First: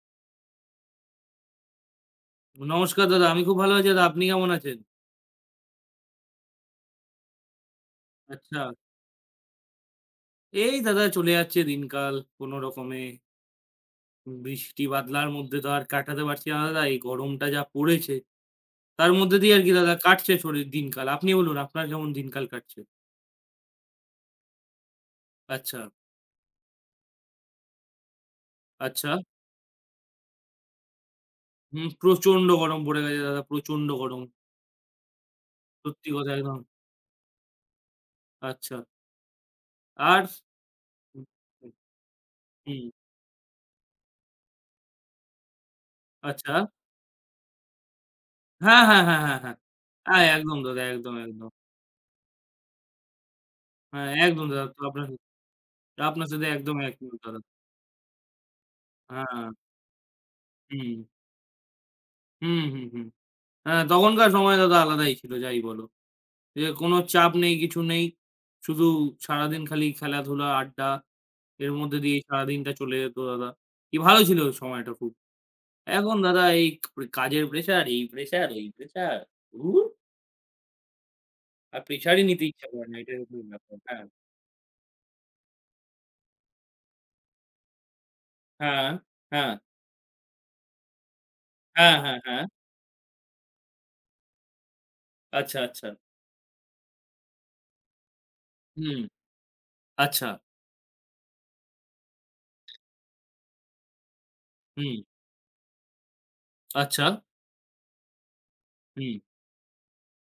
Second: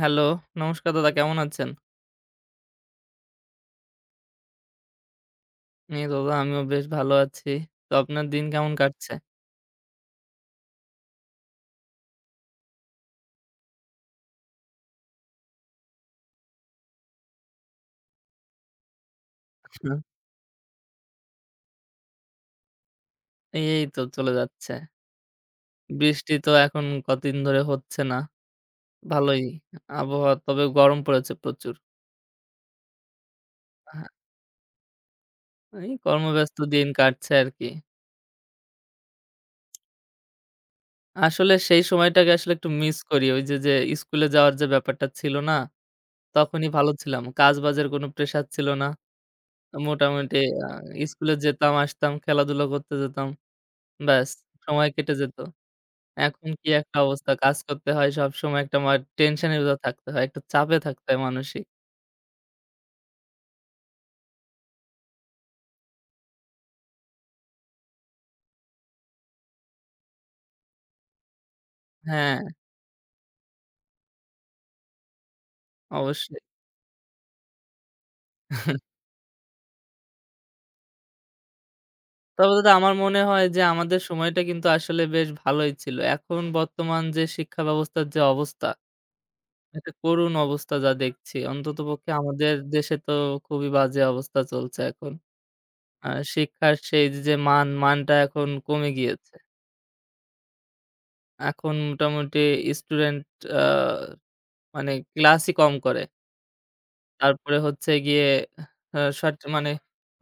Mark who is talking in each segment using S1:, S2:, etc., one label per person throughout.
S1: Hello, নমস্কার দাদা কেমন আছেন?
S2: নমস্কার দাদা। আমি খুব ভালো আছি দাদা। আপনি কেমন আছেন?
S1: এই দাদা আমিও বেশ ভালো আছি। তো আপনার দিন
S2: আচ্ছা।
S1: কেমন কাটছে?
S2: এই দাদা চলে যাচ্ছে দিনকাল কোন রকমে। বৃষ্টি বাদলার মধ্যে তো আর কাটাতে পারছি না দাদা। এই গরমটা যা পড়েছে, তার মধ্যে দিয়ে আরকি
S1: হুম।
S2: দাদা কাটছে শরীর দিনকাল। আপনি বলুন আপনার কেমন দিনকাল কাটছে?
S1: এই তো চলে যাচ্ছে।
S2: আচ্ছা,
S1: বৃষ্টি তো এখন কতদিন ধরে হচ্ছে না।
S2: আচ্ছা।
S1: ভালোই আবহাওয়া তবে গরম পড়েছে প্রচুর।
S2: হুম, প্রচন্ড গরম পড়ে গেছে দাদা, প্রচন্ড
S1: হ্যাঁ,
S2: গরম।
S1: এই
S2: সত্যি কথা
S1: কর্মব্যস্ত
S2: একদম।
S1: দিন কাটছে আরকি।
S2: আচ্ছা। আর
S1: আসলে সেই সময়টাকে আসলে একটু
S2: হুম,
S1: মিস করি। ওই যে স্কুলে যাওয়ার যে ব্যাপারটা ছিল না?
S2: আচ্ছা।
S1: তখনই ভালো ছিলাম। কাজবাজের কোনো প্রেশার ছিল
S2: হ্যাঁ,
S1: না।
S2: হ্যাঁ, হ্যাঁ, হ্যাঁ, হ্যাঁ। হ্যাঁ,
S1: মোটামুটি
S2: একদম
S1: আ
S2: দাদা, একদম,
S1: স্কুলে
S2: একদম।
S1: যেতাম, আসতাম, খেলাধুলা করতে যেতাম।
S2: হ্যাঁ,
S1: ব্যাস
S2: একদম দাদা তো
S1: সময়
S2: আপনার
S1: কেটে
S2: সাথে
S1: যেত।
S2: আপনার সাথে
S1: এখন কি
S2: একদম
S1: একটা
S2: একমত
S1: অবস্থা!
S2: দাদা।
S1: কাজ করতে হয় সবসময় একটা
S2: হ্যাঁ,
S1: টেনশনের ভিতর থাকতে হয়। একটা চাপে
S2: হুম,
S1: থাকতে হয় মানসিক।
S2: হুম, হুম, হুম। হ্যাঁ, তখনকার সময় দাদা আলাদাই ছিল যাই বলো। যে কোনো চাপ নেই, কিছু নেই। শুধু সারাদিন খালি খেলাধুলা, আড্ডা এর মধ্যে দিয়েই
S1: হ্যাঁ,
S2: সারাদিনটা চলে যেত দাদা। কি ভালো ছিল ওই সময়টা খুব। এখন
S1: অবশ্যই।
S2: দাদা এই ক কাজের প্রেশার, এই প্রেশার, ওই প্রেশার। ধুর! আর প্রেশারই নিতে
S1: তবে
S2: ইচ্ছা
S1: দাদা
S2: করে
S1: আমার
S2: না। এটাই
S1: মনে
S2: হচ্ছে
S1: হয় যে
S2: ব্যাপার।
S1: আমাদের
S2: হ্যাঁ,
S1: সময়টা কিন্তু আসলে বেশ ভালোই ছিল। এখন বর্তমান যে শিক্ষা ব্যবস্থার যে অবস্থা,
S2: হ্যাঁ, হ্যাঁ,
S1: একটা করুণ অবস্থা যা দেখছি।
S2: হ্যাঁ,
S1: অন্ততপক্ষে
S2: হ্যাঁ, হ্যাঁ।
S1: আমাদের দেশে তো খুবই বাজে অবস্থা চলছে এখন।
S2: আচ্ছা, আচ্ছা।
S1: আ শিক্ষার সেই যে মান, মানটা এখন কমে
S2: হুম,
S1: গিয়েছে।
S2: আচ্ছা,
S1: এখন মোটামুটি স্টুডেন্ট আ মানে
S2: হুম।
S1: ক্লাসই কম করে।
S2: আচ্ছা।
S1: তারপরে হচ্ছে গিয়ে আ
S2: হুম,
S1: শট মানে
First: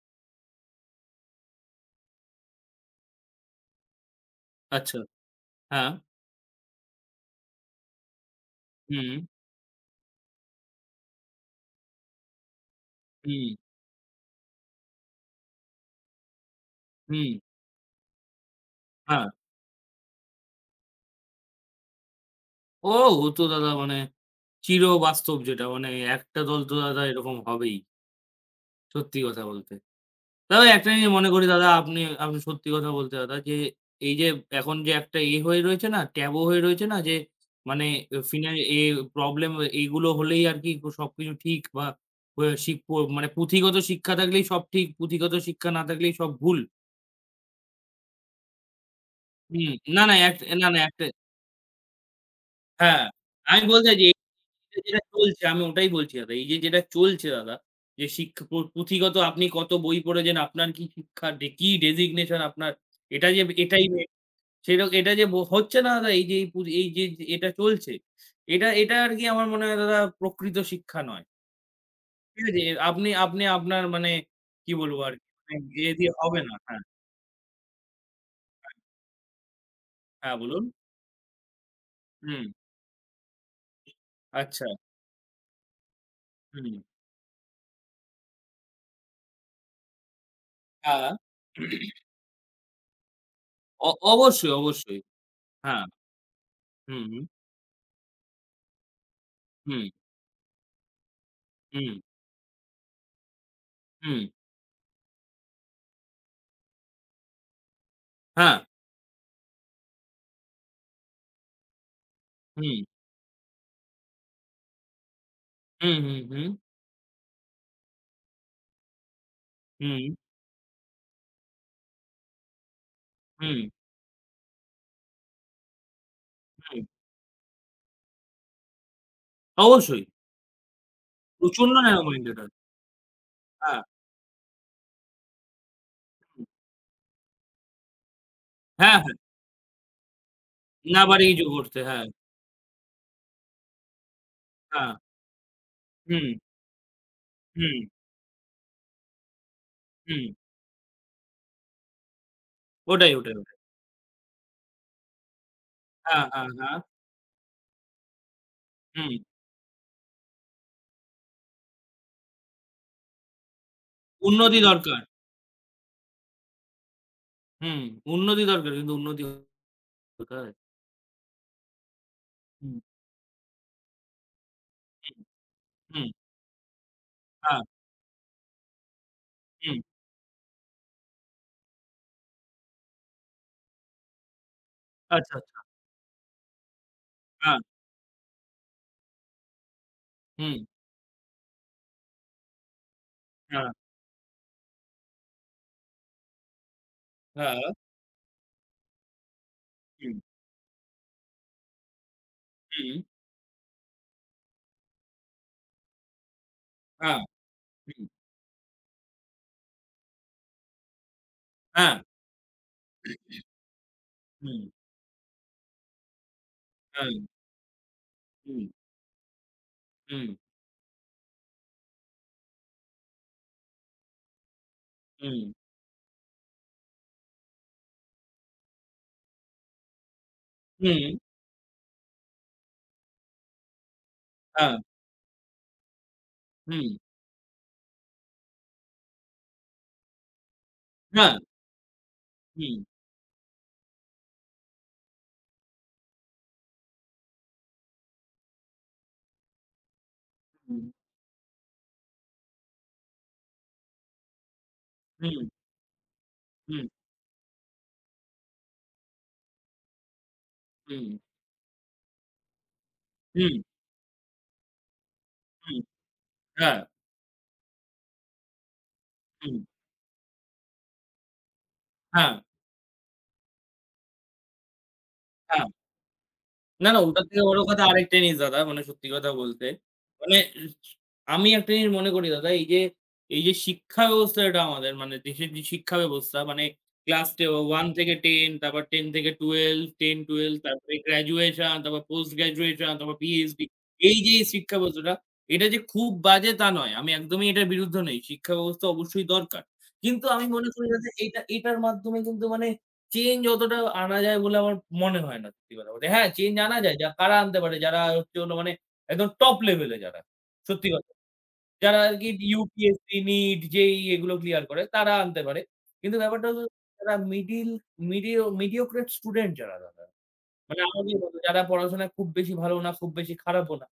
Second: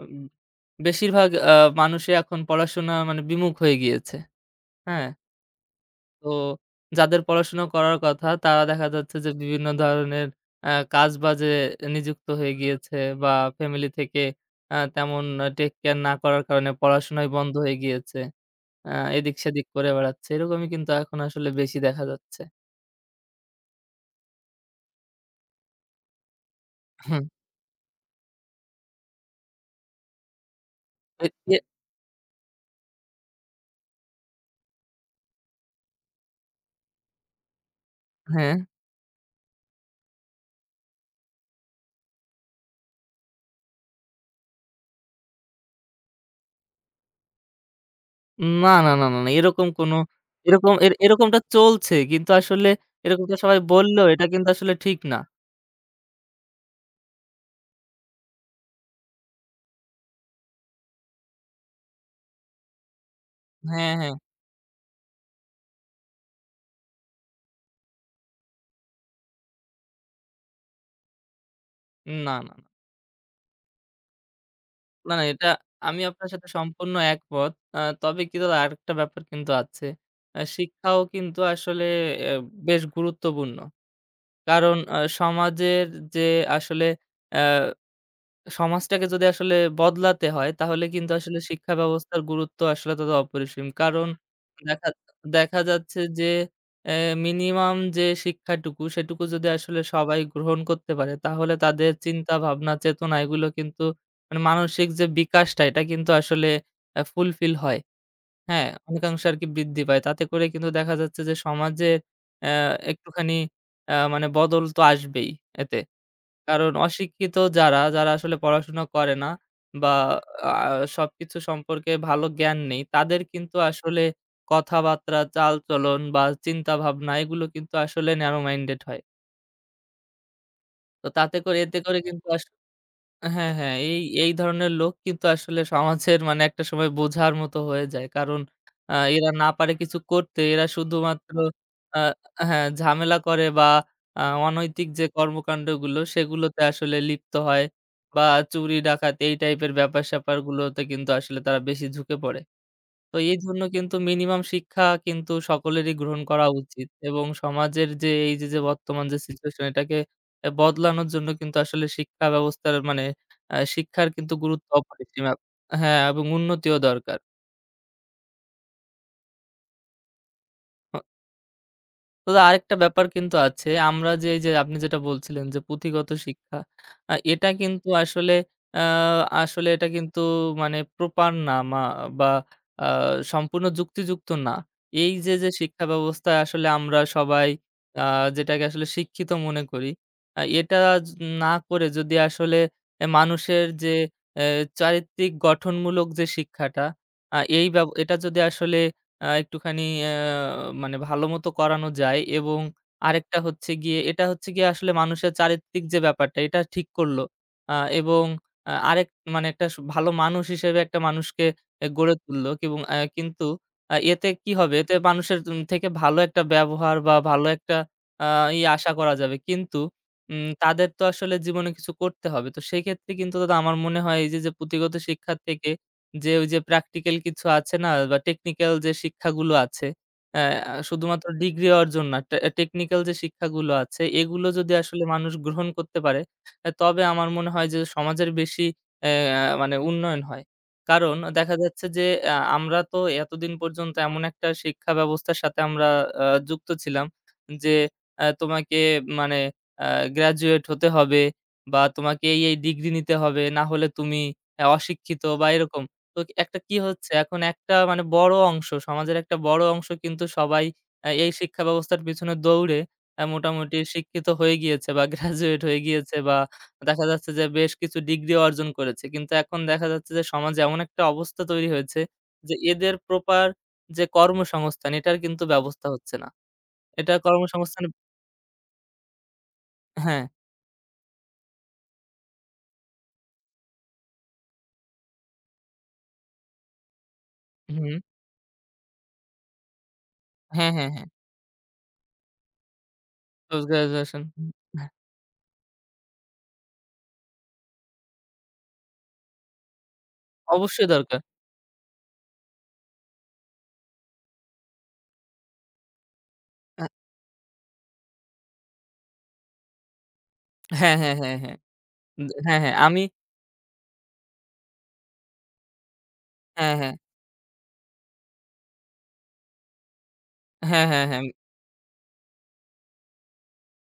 S1: উম বেশিরভাগ মানুষই এখন পড়াশোনা মানে বিমুখ হয়ে গিয়েছে।
S2: আচ্ছা।
S1: হ্যাঁ?
S2: হ্যাঁ।
S1: তো যাদের পড়াশোনা করার কথা তারা দেখা
S2: হুম,
S1: যাচ্ছে যে বিভিন্ন ধরনের কাজবাজে নিযুক্ত হয়ে গিয়েছে বা
S2: হুম,
S1: ফ্যামিলি থেকে তেমন টেক কেয়ার না করার কারণে পড়াশোনাই
S2: হুম,
S1: বন্ধ হয়ে গিয়েছে। আ
S2: হ্যাঁ।
S1: এদিক সেদিক করে বেড়াচ্ছে। এরকমই কিন্তু এখন আসলে বেশি দেখা যাচ্ছে।
S2: ও! ও তো দাদা মানে চিরবাস্তব যেটা মানে একটা দল তো দাদা
S1: হুম।
S2: এরকম হবেই। সত্যি কথা বলতে। তবে একটা জিনিস
S1: এ
S2: মনে করি
S1: এ
S2: দাদা আপনি আপনি সত্যি কথা বলতে দাদা যে এই যে এখন যে একটা ইয়ে হয়ে রয়েছে না, ট্যাবু হয়ে রয়েছে না যে মানে এ ফিনা
S1: হ্যাঁ।
S2: এ প্রবলেম এইগুলো হলেই আরকি সবকিছু ঠিক বা প শিক প মানে পুঁথিগত শিক্ষা থাকলেই সব ঠিক, পুঁথিগত শিক্ষা না থাকলেই সব ভুল।
S1: না, না, না, না, না। এরকম
S2: হুম,
S1: কোনো
S2: না, না, এক না, না একটা
S1: এরকমটা চলছে। কিন্তু আসলে
S2: হ্যাঁ,
S1: এরকমটা সবাই
S2: আমি বলতে চাইছি
S1: বললেও এটা কিন্তু আসলে
S2: এইযে
S1: ঠিক
S2: যেটা
S1: না।
S2: চলছে আমি ওটাই বলছি দাদা। এই যে যেটা চলছে দাদা, যে শিক্ষা প পুঁথিগত আপনি কত বই পড়েছেন, আপনার কি শিক্ষা ডে কি ডেজিগনেশন আপনার এটা যে এটাই
S1: হ্যাঁ,
S2: মে
S1: হ্যাঁ।
S2: সেরক এটা যে ব হচ্ছে না দাদা এই যে এই পু এই যে যে এটা চলছে। এটা এটা আরকি আমার মনে হয় দাদা প্রকৃত শিক্ষা নয়।
S1: না,
S2: ঠিক
S1: না,
S2: আছে?
S1: না।
S2: এ- আপনি আপনি আপনার মানে কি বলবো
S1: না, না
S2: আরকি
S1: এটা
S2: মানে এ
S1: আমি
S2: দিয়ে
S1: আপনার
S2: হবে
S1: সাথে
S2: না। হ্যাঁ,
S1: সম্পূর্ণ একমত। তবে কি দাদা আরেকটা ব্যাপার কিন্তু আছে।
S2: হ্যাঁ বলুন।
S1: শিক্ষাও কিন্তু আসলে এ
S2: হুম,
S1: বেশ গুরুত্বপূর্ণ।
S2: আচ্ছা,
S1: কারণ সমাজের যে
S2: হুম,
S1: আসলে অ্যা সমাজটাকে যদি আসলে বদলাতে হয় তাহলে
S2: হ্যাঁ।
S1: কিন্তু আসলে শিক্ষা ব্যবস্থার গুরুত্ব আসলে তত অপরিসীম। কারণ
S2: অবশ্যই,
S1: দেখা
S2: অবশ্যই।
S1: দেখা
S2: হ্যাঁ,
S1: যাচ্ছে যে অ্যা
S2: হুম, হুম,
S1: মিনিমাম যে শিক্ষাটুকু সেটুকু যদি আসলে
S2: হুম।
S1: সবাই গ্রহণ করতে পারে তাহলে তাদের
S2: হুম
S1: চিন্তা ভাবনা, চেতনা এগুলো কিন্তু
S2: হুম,
S1: মানে মানসিক যে বিকাশটা এটা কিন্তু আসলে ফুলফিল হয়।
S2: হ্যাঁ।
S1: হ্যাঁ? অনেকাংশে আরকি বৃদ্ধি পায়। তাতে করে কিন্তু দেখা যাচ্ছে যে সমাজে অ্যা
S2: হুম,
S1: একটুখানি মানে বদল তো আসবেই এতে।
S2: হুম, হুম, হুম,
S1: কারণ অশিক্ষিত যারা, যারা আসলে পড়াশোনা করে না বা
S2: হুম,
S1: আ সবকিছু সম্পর্কে ভালো জ্ঞান নেই, তাদের কিন্তু
S2: হুম,
S1: আসলে কথাবার্তা, চালচলন বা
S2: হুম।
S1: চিন্তাভাবনা এগুলো কিন্তু আসলে ন্যারো মাইন্ডেড হয়।
S2: অবশ্যই।
S1: তো তাতে করে
S2: প্রচন্ড
S1: এতে করে
S2: ন্যারো
S1: কিন্তু
S2: মাইন্ডেড
S1: আস
S2: হয়।
S1: হ্যাঁ, হ্যাঁ।
S2: হ্যাঁ,
S1: এই ধরনের লোক কিন্তু আসলে সমাজের মানে একটা সময় বোঝার মতো হয়ে যায়। কারণ
S2: হ্যাঁ, হ্যাঁ।
S1: এরা না পারে কিছু করতে। এরা
S2: না পারে
S1: শুধুমাত্র
S2: কিছু করতে।
S1: আ
S2: হ্যাঁ,
S1: হ্যাঁ, ঝামেলা করে বা আ অনৈতিক
S2: হ্যাঁ।
S1: যে কর্মকাণ্ডগুলো
S2: হুম,
S1: সেগুলোতে আসলে লিপ্ত হয়
S2: হুম,
S1: বা চুরি ডাকাতি এই টাইপের
S2: হুম।
S1: ব্যাপার-স্যাপারগুলোতে কিন্তু আসলে তারা বেশি ঝুঁকে পড়ে।
S2: ওটাই,
S1: তো
S2: ওটাই,
S1: এই
S2: ওটাই।
S1: জন্য কিন্তু মিনিমাম শিক্ষা কিন্তু সকলেরই গ্রহণ
S2: হ্যাঁ,
S1: করা
S2: হ্যাঁ, হ্যাঁ।
S1: উচিত এবং সমাজের যে এই যে বর্তমান
S2: হুম।
S1: যে সিচুয়েশন এটাকে বদলানোর জন্য কিন্তু আসলে শিক্ষা ব্যবস্থার মানে শিক্ষার কিন্তু
S2: উন্নতি
S1: গুরুত্ব
S2: দরকার।
S1: অপরিসীম। হ্যাঁ, এবং উন্নতিও দরকার।
S2: হুম, উন্নতি দরকার। কিন্তু উন্নতি কোথায়?
S1: তো আরেকটা
S2: হুম,
S1: ব্যাপার কিন্তু আছে। আমরা যে এই যে আপনি যেটা
S2: হুম,
S1: বলছিলেন যে
S2: হুম।
S1: পুঁথিগত শিক্ষা, এটা
S2: হ্যাঁ,
S1: কিন্তু আসলে আ আসলে
S2: হুম।
S1: এটা কিন্তু মানে প্রপার না মা বা আ সম্পূর্ণ যুক্তিযুক্ত না। এই যে,
S2: আচ্ছা,
S1: যে
S2: আচ্ছা।
S1: শিক্ষা ব্যবস্থায় আসলে আমরা সবাই
S2: হ্যাঁ,
S1: আ যেটাকে আসলে শিক্ষিত মনে করি,
S2: হুম,
S1: এটা য না করে যদি আসলে মানুষের
S2: হ্যাঁ,
S1: যে এ চারিত্রিক গঠনমূলক যে শিক্ষাটা আ
S2: হ্যাঁ,
S1: এই ব্যব এটা যদি আসলে একটুখানি আ
S2: হুম,
S1: মানে ভালোমতো করানো যায় এবং
S2: হুম,
S1: আরেকটা হচ্ছে গিয়ে এটা হচ্ছে গিয়ে আসলে মানুষের চারিত্রিক যে ব্যাপারটা এটা ঠিক
S2: হ্যাঁ,
S1: করলো। আ
S2: হুম,
S1: এবং আ আরেক মানে একটা ভালো মানুষ হিসেবে একটা মানুষকে
S2: হ্যাঁ,
S1: গড়ে তুললো এবং কিন্তু এতে কি
S2: হুম,
S1: হবে? এতে মানুষের থেকে ভালো একটা ব্যবহার
S2: হ্যাঁ,
S1: বা ভালো একটা আ ই
S2: হুম,
S1: আশা করা যাবে। কিন্তু
S2: হুম,
S1: তাদের তো আসলে জীবনে কিছু করতে হবে। তো সেক্ষেত্রে কিন্তু দাদা আমার মনে হয় এই যে প্রুক্তিগত শিক্ষার
S2: হুম,
S1: থেকে যে ওই যে প্র্যাকটিক্যাল কিছু আছে না বা টেকনিক্যাল যে শিক্ষাগুলো আছে,
S2: হুম,
S1: শুধুমাত্র ডিগ্রি অর্জন না, টেকনিক্যাল যে শিক্ষাগুলো আছে এগুলো যদি
S2: হ্যাঁ,
S1: আসলে মানুষ গ্রহণ করতে পারে,
S2: হুম,
S1: তবে আমার মনে হয় যে সমাজের বেশি অ্যা মানে উন্নয়ন হয়। কারণ
S2: হ্যাঁ,
S1: দেখা যাচ্ছে যে
S2: হুম।
S1: আমরা তো এতদিন পর্যন্ত এমন একটা শিক্ষা ব্যবস্থার সাথে আমরা যুক্ত ছিলাম যে তোমাকে মানে আ গ্র্যাজুয়েট হতে হবে বা তোমাকে এই ডিগ্রি নিতে হবে, না হলে তুমি অশিক্ষিত
S2: হম
S1: বা এরকম। তো একটা কি
S2: হম
S1: হচ্ছে এখন একটা মানে বড় অংশ, সমাজের একটা বড় অংশ কিন্তু সবাই
S2: হম
S1: এই শিক্ষা ব্যবস্থার পিছনে দৌড়ে মোটামুটি শিক্ষিত হয়ে গিয়েছে বা গ্র্যাজুয়েট
S2: হম
S1: হয়ে গিয়েছে বা
S2: হ্যাঁ
S1: দেখা যাচ্ছে যে বেশ কিছু ডিগ্রি অর্জন করেছে। কিন্তু
S2: হুম,
S1: এখন দেখা যাচ্ছে যে সমাজে এমন একটা অবস্থা তৈরি হয়েছে
S2: হ্যাঁ
S1: যে এদের প্রপার যে কর্মসংস্থান এটার কিন্তু
S2: হ্যাঁ
S1: ব্যবস্থা হচ্ছে না।
S2: না, না
S1: এটা
S2: ওটার থেকে বড় কথা
S1: কর্মসংস্থান
S2: আরেকটা জিনিস দাদা মানে সত্যি কথা বলতে।
S1: হ্যাঁ,
S2: মানে আমি একটা জিনিস মনে করি দাদা এই যে শিক্ষা ব্যবস্থাটা আমাদের মানে দেশের যে শিক্ষা ব্যবস্থা মানে ক্লাস 1
S1: হুম,
S2: থেকে 10 তারপর 10 থেকে 12, 10-12
S1: হ্যাঁ, হ্যাঁ,
S2: তারপরে
S1: হ্যাঁ,
S2: গ্র্যাজুয়েশন, তারপর পোস্ট গ্র্যাজুয়েশন, তারপর পিএইচডি।
S1: পোস্ট
S2: এই
S1: গ্র্যাজুয়েশন
S2: যে এই শিক্ষা ব্যবস্থাটা, এটা যে খুব বাজে তা নয়। আমি একদমই এটার বিরুদ্ধে নই। শিক্ষা ব্যবস্থা অবশ্যই দরকার। কিন্তু আমি মনে করি
S1: অবশ্যই
S2: দাদা
S1: দরকার।
S2: এটা এটার মাধ্যমে কিন্তু মানে চেঞ্জ অতটা আনা যায় বলে আমার মনে হয় না সত্যি কথা বলতে। হ্যাঁ, চেঞ্জ আনা
S1: আ
S2: যায়। যা কারা আনতে পারে? যারা হচ্ছে হলো মানে একদম টপ লেভেলে যারা। সত্যি
S1: হ্যাঁ,
S2: কথা।
S1: হ্যাঁ, হ্যাঁ, হ্যাঁ,
S2: যারা আরকি
S1: হ্যাঁ, হ্যাঁ, আমি
S2: UPSC, NEET, JEE এগুলো ক্লিয়ার করে তারা আনতে পারে। কিন্তু ব্যাপারটা হলো
S1: হ্যাঁ, হ্যাঁ।
S2: যারা মিডল মিডিওক্রেট স্টুডেন্ট যারা দাদা। মানে
S1: হ্যাঁ, হ্যাঁ,
S2: আমাকেই
S1: হ্যাঁ,
S2: বলো যারা পড়াশোনায় খুব বেশি ভালো না, খুব বেশি খারাপও না।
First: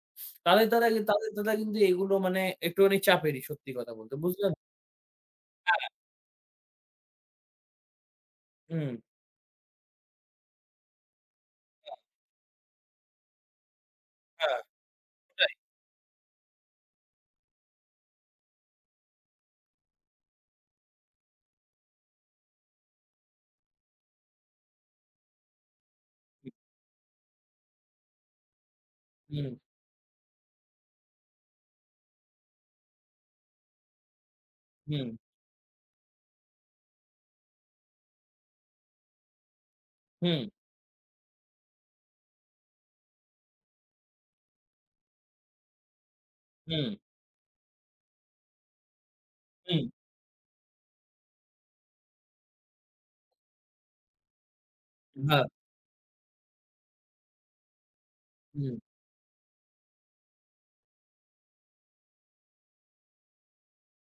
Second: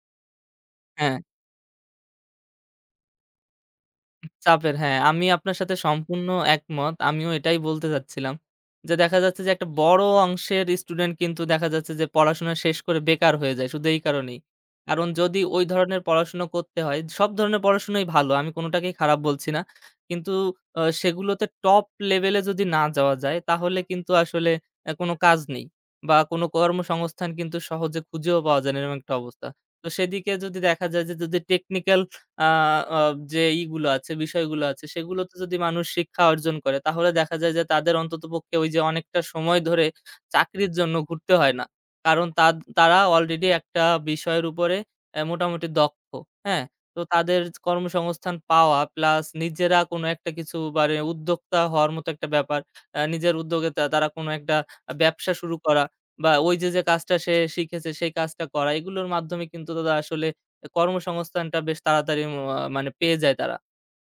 S2: তাদের তারা কি-
S1: হ্যাঁ,
S2: তাদের দাদা কিন্তু এগুলো মানে একটুখানি চাপেরই সত্যি কথা বলতে। বুঝলেন?
S1: চাপের হ্যাঁ, আমি আপনার সাথে
S2: হ্যাঁ,
S1: সম্পূর্ণ একমত। আমিও এটাই বলতে চাচ্ছিলাম।
S2: হুম।
S1: যে দেখা যাচ্ছে যে একটা বড় অংশের স্টুডেন্ট কিন্তু দেখা যাচ্ছে
S2: হ্যাঁ,
S1: যে পড়াশোনা শেষ করে বেকার হয়ে যায় শুধু এই কারণেই।
S2: হ্যাঁ,
S1: কারণ যদি
S2: ওটাই।
S1: ওই ধরনের পড়াশোনা করতে হয়, সব ধরনের পড়াশোনাই ভালো আমি কোনটাকেই খারাপ বলছি না। কিন্তু সেগুলোতে টপ লেভেলে যদি না যাওয়া যায় তাহলে কিন্তু আসলে কোনো কাজ নেই বা কোনো কর্মসংস্থান কিন্তু সহজে খুঁজেও পাওয়া যায় না এরকম একটা অবস্থা।
S2: হুম,
S1: তো সেদিকে যদি দেখা যায় যে যদি টেকনিক্যাল আ অ যে ইগুলো আছে, বিষয়গুলো আছে
S2: হুম,
S1: সেগুলোতে যদি মানুষ শিক্ষা অর্জন করে তাহলে দেখা যায় যে তাদের অন্ততপক্ষে ওই যে অনেকটা সময় ধরে
S2: হুম,
S1: চাকরির জন্য ঘুরতে হয় না। কারণ তারা অলরেডি একটা বিষয়ের উপরে মোটামুটি দক্ষ, হ্যাঁ?
S2: হুম।
S1: তো তাদের কর্মসংস্থান পাওয়া প্লাস নিজেরা
S2: হুম,
S1: কোনো একটা কিছু মানে উদ্যোক্তা হওয়ার মতো একটা ব্যাপার। নিজের উদ্যোগে তারা কোনো একটা ব্যবসা
S2: হ্যাঁ,
S1: শুরু করা বা ওই যে কাজটা সে শিখেছে সেই কাজটা করা
S2: হুম,
S1: এগুলোর মাধ্যমে কিন্তু তারা আসলে কর্মসংস্থানটা বেশ তাড়াতাড়ি মানে পেয়ে যায় তারা।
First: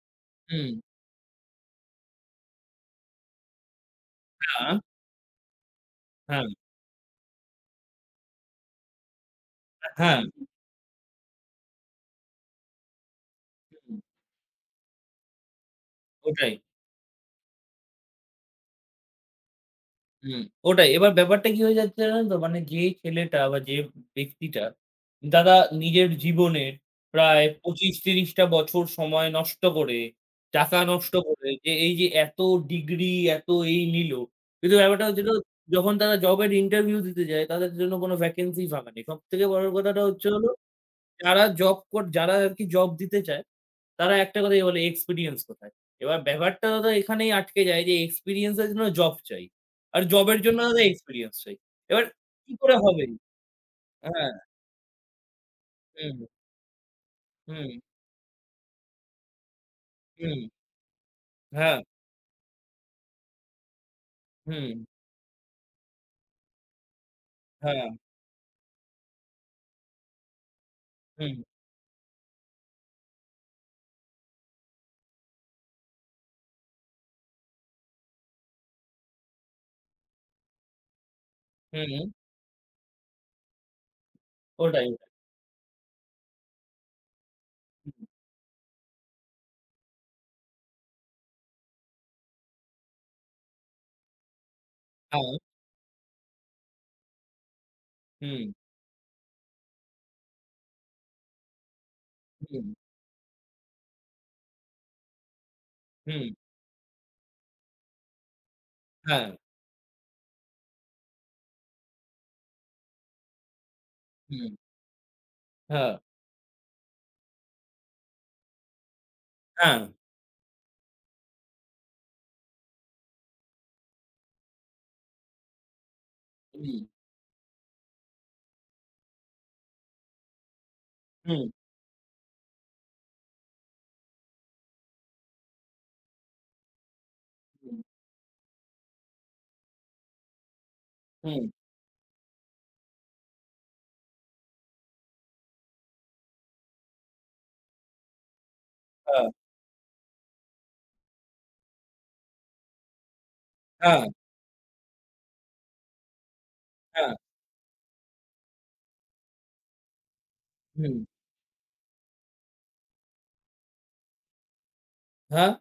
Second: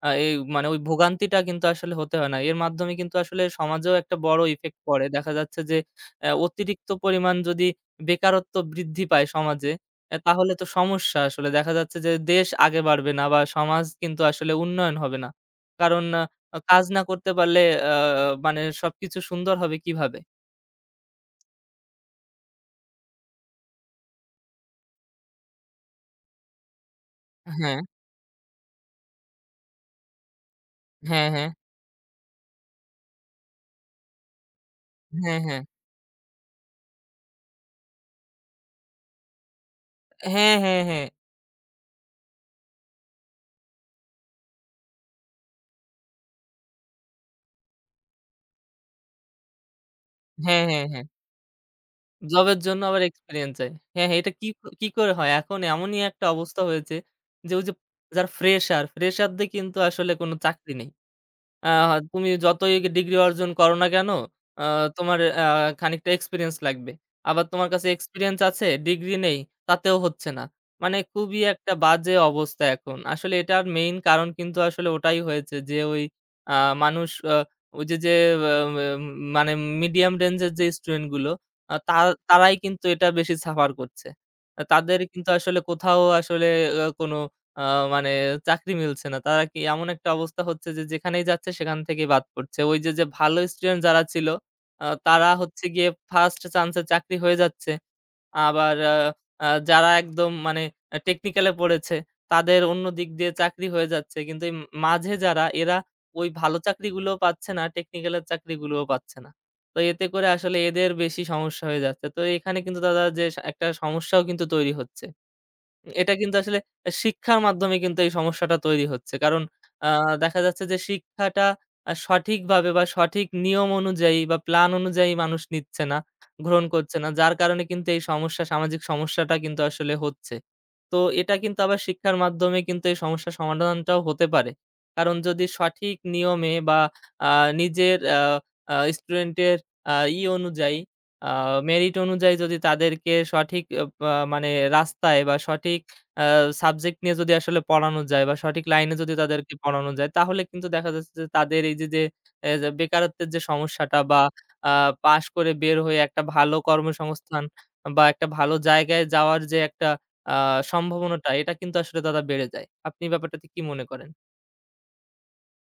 S1: এই মানে
S2: হুম,
S1: ওই ভোগান্তিটা কিন্তু আসলে হতে হয় না। এর মাধ্যমে কিন্তু আসলে সমাজেও একটা বড়
S2: হ্যাঁ,
S1: ইফেক্ট পড়ে। দেখা যাচ্ছে যে
S2: হ্যাঁ,
S1: অতিরিক্ত পরিমাণ যদি বেকারত্ব বৃদ্ধি পায় সমাজে,
S2: হ্যাঁ,
S1: তাহলে তো সমস্যা আসলে। দেখা যাচ্ছে যে দেশ আগে বাড়বে না বা সমাজ
S2: হুম,
S1: কিন্তু আসলে উন্নয়ন হবে না। কারণ
S2: ওটাই,
S1: কাজ না করতে পারলে আ মানে সবকিছু সুন্দর হবে কিভাবে?
S2: হুম, ওটাই। এবার ব্যাপারটা কি হয়ে যাচ্ছে জানেন তো? মানে যে ছেলেটা বা যে ব্যক্তিটা দাদা নিজের জীবনের প্রায়
S1: হ্যাঁ,
S2: ২৫-৩০ টা বছর সময় নষ্ট করে, টাকা নষ্ট
S1: হ্যাঁ, হ্যাঁ,
S2: করে যে এই যে এত ডিগ্রি, এত এই নিল। কিন্তু ব্যাপারটা হচ্ছিল
S1: হ্যাঁ, হ্যাঁ।
S2: যখন তারা জবের ইন্টারভিউ দিতে যায় তাদের জন্য কোনো ভ্যাকেন্সি ফাঁকা নেই। সবথেকে বড় কথাটা হচ্ছে হল
S1: হ্যাঁ, হ্যাঁ, হ্যাঁ।
S2: যারা আরকি জব দিতে চায়, তারা একটা কথাই বলে এক্সপেরিয়েন্স কোথায়? এবার ব্যাপারটা দাদা এখানেই আটকে যায় যে এক্সপেরিয়েন্স এর জন্য জব চাই। আর জবের জন্য
S1: হ্যাঁ,
S2: দাদা
S1: হ্যাঁ, হ্যাঁ।
S2: এক্সপেরিয়েন্স চাই। এবার কি
S1: জবের
S2: করে
S1: জন্য আবার
S2: হবে?
S1: এক্সপেরিয়েন্স চাই। হ্যাঁ, হ্যাঁ,
S2: হ্যাঁ,
S1: এটা কি কি করে হয়? এখন এমনই
S2: হুম,
S1: একটা অবস্থা হয়েছে যে ওই
S2: হুম,
S1: যে যারা ফ্রেশার, ফ্রেশারদের কিন্তু আসলে কোনো
S2: হুম,
S1: চাকরি নেই। আ
S2: হ্যাঁ,
S1: তুমি যতই ডিগ্রি অর্জন করো না কেন, আ
S2: হুম,
S1: তোমার খানিকটা এক্সপেরিয়েন্স লাগবে। আবার তোমার কাছে
S2: হ্যাঁ,
S1: এক্সপেরিয়েন্স আছে, ডিগ্রি নেই, তাতেও হচ্ছে না। মানে
S2: হুম,
S1: খুবই একটা বাজে অবস্থা এখন। আসলে এটার মেইন কারণ কিন্তু আসলে ওটাই হয়েছে যে ওই আ মানুষ ওই যে আ মানে মিডিয়াম রেঞ্জ এর যে স্টুডেন্ট গুলো, আ তা
S2: হুম,
S1: তারাই কিন্তু এটা বেশি সাফার করছে। আহ,
S2: ওটাই,
S1: তাদের কিন্তু আসলে কোথাও আসলে আ কোনো আ মানে চাকরি মিলছে না। তারা কি এমন একটা অবস্থা হচ্ছে যে যেখানেই যাচ্ছে সেখান থেকেই বাদ পড়ছে। ওই যে ভালো স্টুডেন্ট যারা ছিল তারা
S2: হ্যাঁ,
S1: হচ্ছে গিয়ে ফার্স্ট চান্স এ চাকরি হয়ে যাচ্ছে।
S2: হুম,
S1: আবার আ আ যারা একদম মানে টেকনিক্যাল এ পড়েছে তাদের
S2: হুম,
S1: অন্য দিক দিয়ে চাকরি হয়ে যাচ্ছে। কিন্তু এই মাঝে যারা এরা
S2: হুম,
S1: ওই ভালো চাকরিগুলোও পাচ্ছে না, টেকনিক্যাল এর চাকরিগুলোও পাচ্ছে
S2: হ্যাঁ,
S1: না। তো এতে করে আসলে এদের বেশি সমস্যা হয়ে যাচ্ছে। তো এখানে কিন্তু দাদা যে একটা সমস্যাও কিন্তু
S2: হুম,
S1: তৈরি হচ্ছে।
S2: হ্যাঁ,
S1: এটা কিন্তু আসলে শিক্ষার মাধ্যমে কিন্তু এই সমস্যাটা তৈরি হচ্ছে। কারণ
S2: হ্যাঁ,
S1: আ দেখা যাচ্ছে যে শিক্ষাটা সঠিকভাবে বা সঠিক নিয়ম অনুযায়ী বা প্ল্যান অনুযায়ী মানুষ নিচ্ছে না, গ্রহণ
S2: হুম,
S1: করছে না। যার কারণে কিন্তু এই সমস্যা সামাজিক সমস্যাটা কিন্তু আসলে হচ্ছে। তো এটা
S2: হুম,
S1: কিন্তু আবার শিক্ষার মাধ্যমে কিন্তু এই সমস্যার সমাধানটাও হতে পারে। কারণ যদি সঠিক নিয়মে বা আ
S2: হুম,
S1: নিজের আ আ স্টুডেন্টের আ ই অনুযায়ী আ
S2: হুম,
S1: মেরিট অনুযায়ী যদি তাদেরকে সঠিক আ পা মানে রাস্তায় বা সঠিক আ সাবজেক্ট নিয়ে যদি আসলে পড়ানো যায় বা সঠিক লাইনে যদি হুম।
S2: হ্যাঁ,
S1: তাদেরকে পড়ানো যায় তাহলে কিন্তু দেখা যাচ্ছে যে তাদের এই যে যে বেকারত্বের যে সমস্যাটা
S2: হ্যাঁ,
S1: বা আ পাশ করে বের হয়ে একটা ভালো
S2: হ্যাঁ,
S1: কর্মসংস্থান বা একটা ভালো জায়গায় যাওয়ার যে একটা আ
S2: হুম,
S1: সম্ভাবনাটা এটা কিন্তু আসলে দাদা বেড়ে যায়। আপনি ব্যাপারটাতে কি মনে করেন?
S2: হ্যাঁ।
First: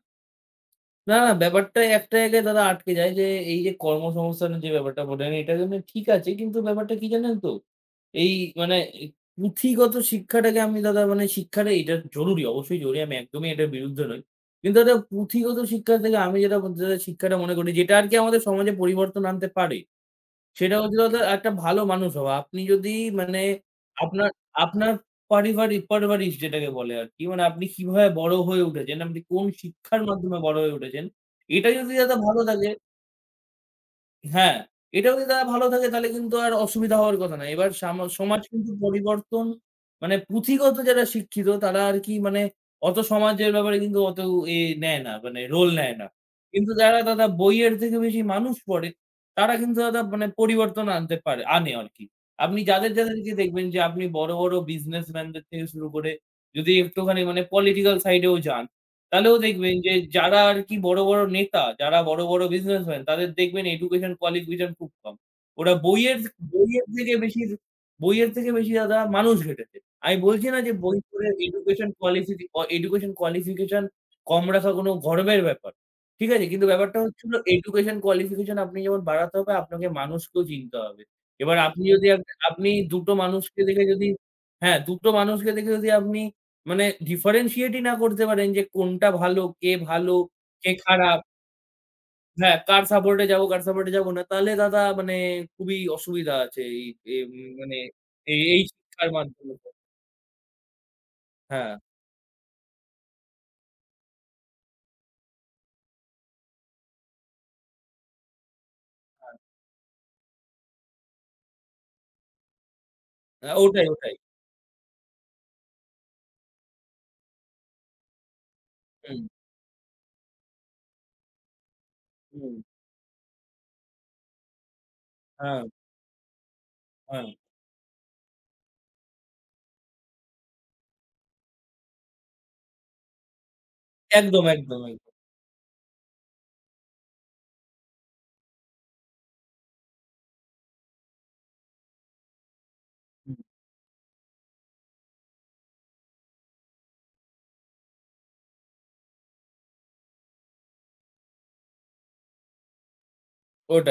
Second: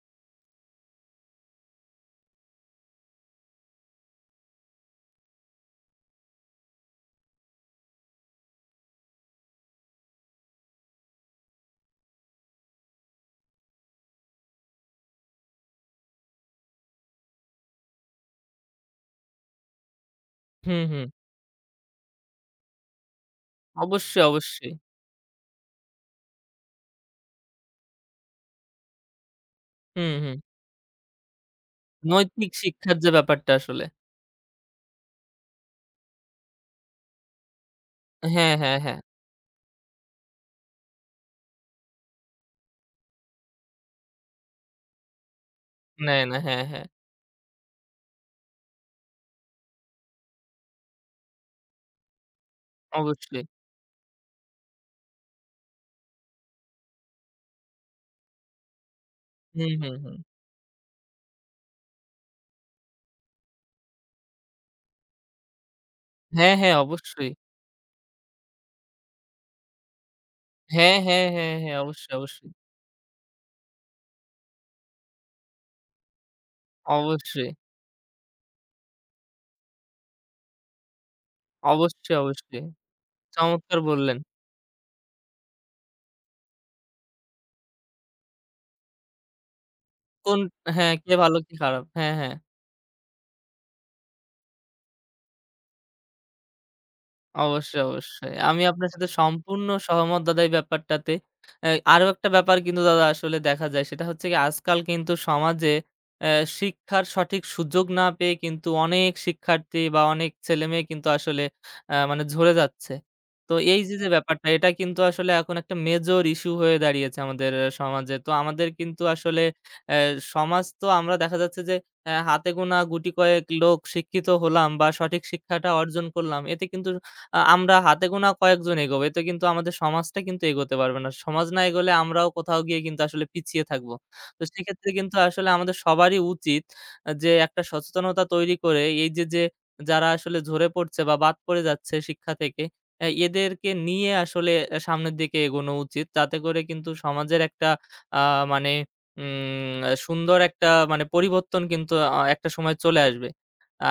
S2: না, না ব্যাপারটা একটা জায়গায় দাদা আটকে যায় যে এই যে কর্মসংস্থানের যে ব্যাপারটা বললেন এটা কিন্তু ঠিক আছে। কিন্তু ব্যাপারটা কি জানেন তো? এই এই পুঁথিগত শিক্ষাটাকে আমি দাদা মানে শিক্ষাটা এটা জরুরি, অবশ্যই জরুরি। আমি একদমই এটার বিরুদ্ধে নই। কিন্তু দাদা পুঁথিগত শিক্ষা থেকে আমি যেটা বলতে চাই শিক্ষাটা মনে করি যেটা আরকি আমাদের সমাজে পরিবর্তন আনতে পারে। সেটা
S1: হুম,
S2: হচ্ছে
S1: হুম।
S2: দাদা একটা ভালো মানুষ হওয়া। আপনি যদি মানে
S1: অবশ্যই,
S2: আপনার
S1: অবশ্যই।
S2: আপনার পারিবারিক পারভারিশ যেটাকে বলে আরকি। মানে আপনি কিভাবে বড় হয়ে উঠেছেন, আপনি কোন শিক্ষার
S1: হুম, হুম।
S2: মাধ্যমে বড় হয়ে উঠেছেন। এটা যদি দাদা ভালো
S1: নৈতিক
S2: থাকে
S1: শিক্ষার যে ব্যাপারটা আসলে।
S2: হ্যাঁ, এটাও যদি তারা ভালো থাকে তাহলে কিন্তু আর অসুবিধা হওয়ার কথা না। এবার সমাজ
S1: হ্যাঁ,
S2: কিন্তু
S1: হ্যাঁ, হ্যাঁ।
S2: পরিবর্তন মানে পুঁথিগত যারা শিক্ষিত তারা আর কি মানে অত সমাজের ব্যাপারে কিন্তু অত এ নেয় না মানে রোল নেয় না।
S1: নেয় না। হ্যাঁ,
S2: কিন্তু
S1: হ্যাঁ।
S2: যারা দাদা বইয়ের থেকে বেশি মানুষ পড়ে তারা কিন্তু দাদা মানে পরিবর্তন আনতে পারে আনে আরকি। আপনি যাদেরকে
S1: অবশ্যই।
S2: দেখবেন যে আপনি বড়, বড় বিজনেসম্যানদের থেকে শুরু করে যদি একটুখানি মানে পলিটিক্যাল সাইড এও যান তাহলেও
S1: হুম,
S2: দেখবেন যে
S1: হুম, হুম।
S2: যারা আরকি বড়, বড় নেতা, যারা বড়, বড় বিজনেসম্যান তাদের দেখবেন এডুকেশন কোয়ালিফিকেশন খুব কম। ওরা বইয়ের
S1: হ্যাঁ, হ্যাঁ
S2: বইয়ের থেকে
S1: অবশ্যই।
S2: বেশি বইয়ের থেকে বেশি দাদা মানুষ ঘেঁটেছে। আমি বলছি না যে
S1: হ্যাঁ,
S2: বই
S1: হ্যাঁ,
S2: পড়ে
S1: হ্যাঁ, হ্যাঁ। অবশ্যই, অবশ্যই।
S2: এডুকেশন কোয়ালিফিকেশন কম রাখা কোনো গর্বের ব্যাপার। ঠিক আছে? কিন্তু ব্যাপারটা হচ্ছে হলো
S1: অবশ্যই,
S2: এডুকেশন কোয়ালিফিকেশন আপনি যেমন বাড়াতে হবে আপনাকে মানুষকেও চিনতে হবে। এবার আপনি যদি
S1: অবশ্যই,
S2: এক-
S1: অবশ্যই।
S2: আপনি ২ টো মানুষকে
S1: চমৎকার
S2: দেখে যদি
S1: বললেন।
S2: হ্যাঁ, ২ টো মানুষকে দেখে যদি আপনি মানে differentiate ই না করতে পারেন যে কোনটা ভালো, কে ভালো,
S1: কোন
S2: কে
S1: হ্যাঁ, কে
S2: খারাপ।
S1: ভালো কে খারাপ। হ্যাঁ, হ্যাঁ।
S2: হ্যাঁ, কার সাপোর্ট এ যাবো, কার সাপোর্ট এ যাবো না। তাহলে দাদা মানে খুবই অসুবিধা আছে এই এই উম মানে
S1: অবশ্যই, অবশ্যই।
S2: এই
S1: আমি
S2: এই
S1: আপনার সাথে
S2: শিক্ষার মাধ্যমে।
S1: সম্পূর্ণ সহমত দাদা এই ব্যাপারটাতে।
S2: হ্যাঁ,
S1: আরো একটা ব্যাপার কিন্তু দাদা আসলে দেখা যায় সেটা হচ্ছে গিয়ে আজকাল কিন্তু সমাজে অ্যা শিক্ষার সঠিক সুযোগ না পেয়ে কিন্তু অনেক
S2: হ্যাঁ।
S1: শিক্ষার্থী বা অনেক ছেলেমেয়ে কিন্তু আসলে মানে ঝরে যাচ্ছে।
S2: আ
S1: তো এই
S2: ওটাই,
S1: যে
S2: ওটাই।
S1: ব্যাপারটা এটা কিন্তু আসলে এখন একটা মেজর ইস্যু হয়ে দাঁড়িয়েছে আমাদের আহ, সমাজে। তো আমাদের কিন্তু
S2: হুম,
S1: আসলে অ্যা সমাজ তো আমরা দেখা যাচ্ছে যে হাতে
S2: হুম।
S1: গোনা গুটি কয়েক লোক শিক্ষিত হলাম বা সঠিক
S2: হ্যাঁ,
S1: শিক্ষাটা অর্জন করলাম। এতে কিন্তু
S2: হ্যাঁ।
S1: আমরা হাতে গোনা কয়েকজন এগোবো। এতে কিন্তু আমাদের সমাজটা কিন্তু এগোতে পারবে না। সমাজ না এগোলে আমরাও কোথাও গিয়ে কিন্তু আসলে পিছিয়ে থাকবো। তো
S2: একদম, একদম,
S1: সেক্ষেত্রে
S2: একদম।
S1: কিন্তু আসলে আমাদের সবারই উচিত যে একটা সচেতনতা তৈরি করে এই যে যারা আসলে ঝরে পড়ছে বা বাদ পড়ে যাচ্ছে শিক্ষা থেকে,
S2: হুম,
S1: এদেরকে নিয়ে আসলে সামনের দিকে এগোনো উচিত। তাতে করে কিন্তু সমাজের একটা আ মানে উম সুন্দর একটা মানে পরিবর্তন কিন্তু একটা সময় চলে আসবে।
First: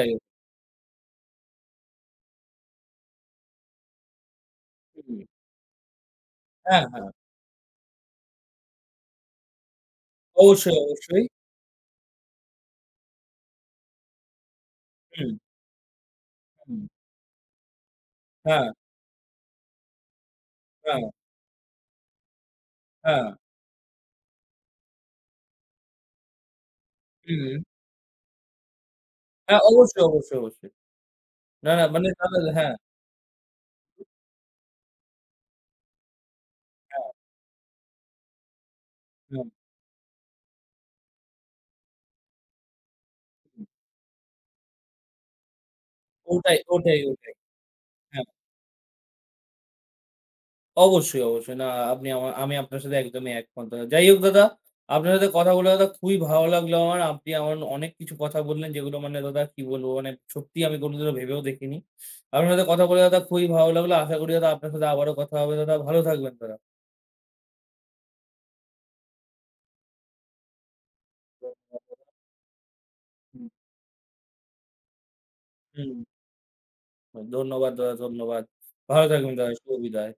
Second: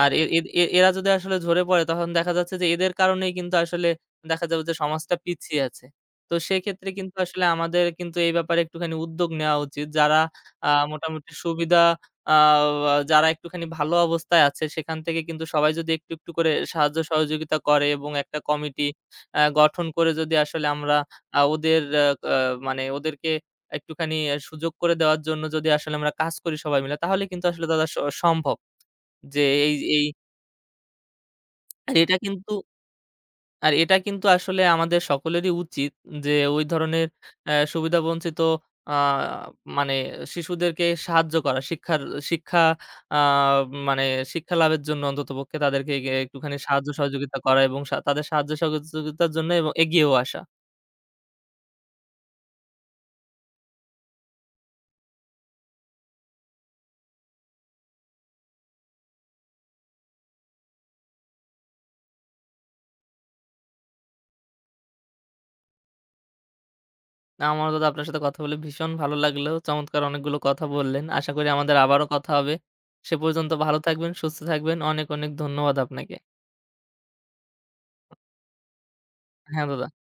S1: আর এ এদ এ এরা যদি আসলে ঝরে পড়ে তখন দেখা যাচ্ছে যে এদের কারণেই কিন্তু আসলে দেখা যাবে যে সমাজটা
S2: হুম।
S1: পিছিয়ে আছে। তো
S2: হ্যাঁ,
S1: সেক্ষেত্রে
S2: হ্যাঁ।
S1: কিন্তু আসলে আমাদের কিন্তু এই ব্যাপারে একটুখানি উদ্যোগ নেওয়া উচিত। যারা আ
S2: অবশ্যই, অবশ্যই।
S1: মোটামুটি সুবিধা আ যারা একটুখানি ভালো অবস্থায় আছে সেখান থেকে
S2: হুম,
S1: কিন্তু সবাই যদি একটু, একটু করে
S2: হুম।
S1: সাহায্য সহযোগিতা করে এবং একটা
S2: হ্যাঁ,
S1: কমিটি গঠন করে যদি আসলে আমরা
S2: হ্যাঁ,
S1: আ ওদের আ আ মানে
S2: হ্যাঁ।
S1: ওদেরকে একটুখানি আহ, সুযোগ করে দেওয়ার জন্য যদি আসলে আমরা কাজ করি সবাই মিলে তাহলে কিন্তু আসলে
S2: হুম।
S1: দাদা সম্ভব যে
S2: হ্যাঁ,
S1: এই,
S2: অবশ্যই,
S1: এই
S2: অবশ্যই, অবশ্যই। না, না
S1: আর
S2: মানে
S1: এটা
S2: দাদা
S1: কিন্তু
S2: হ্যাঁ,
S1: আর এটা কিন্তু আসলে আমাদের সকলেরই উচিত যে ওই ধরনের
S2: হ্যাঁ,
S1: সুবিধাবঞ্চিত আ
S2: হ্যাঁ।
S1: মানে শিশুদেরকে সাহায্য করা। শিক্ষার শিক্ষা আ মানে শিক্ষা লাভের জন্য অন্ততপক্ষে তাদেরকে একটুখানি
S2: ওটাই,
S1: সাহায্য
S2: ওটাই, ওটাই।
S1: সহযোগিতা করা এবং তাদের
S2: হ্যাঁ।
S1: সাহায্য সহযোগিতার জন্য এবং এগিয়েও আসা।
S2: অবশ্যই, অবশ্যই। না আপনি আমা আমি আপনার সাথে একদমই একমত দাদা। যাই হোক দাদা, আপনার সাথে কথা বলে দাদা খুবই ভালো লাগলো আমার। আপনি আমার অনেক কিছু কথা বললেন যেগুলো মানে দাদা কি বলবো মানে সত্যিই আমি কোনোদিনও ভেবেও দেখিনি। আপনার সাথে কথা বলে দাদা খুবই ভালো লাগলো। আশা করি দাদা আপনার সাথে আবারও কথা হবে দাদা। ভালো থাকবেন দাদা।
S1: আমার দাদা আপনার সাথে কথা বলে ভীষণ ভালো লাগলো। চমৎকার অনেকগুলো কথা বললেন। আশা করি আমাদের আবারও কথা হবে। সে পর্যন্ত ভালো থাকবেন, সুস্থ থাকবেন। অনেক, অনেক ধন্যবাদ
S2: হুম,
S1: আপনাকে।
S2: ধন্যবাদ দাদা, ধন্যবাদ। ভালো থাকবেন দাদা।
S1: হ্যাঁ
S2: শুভ
S1: দাদা।
S2: বিদায়।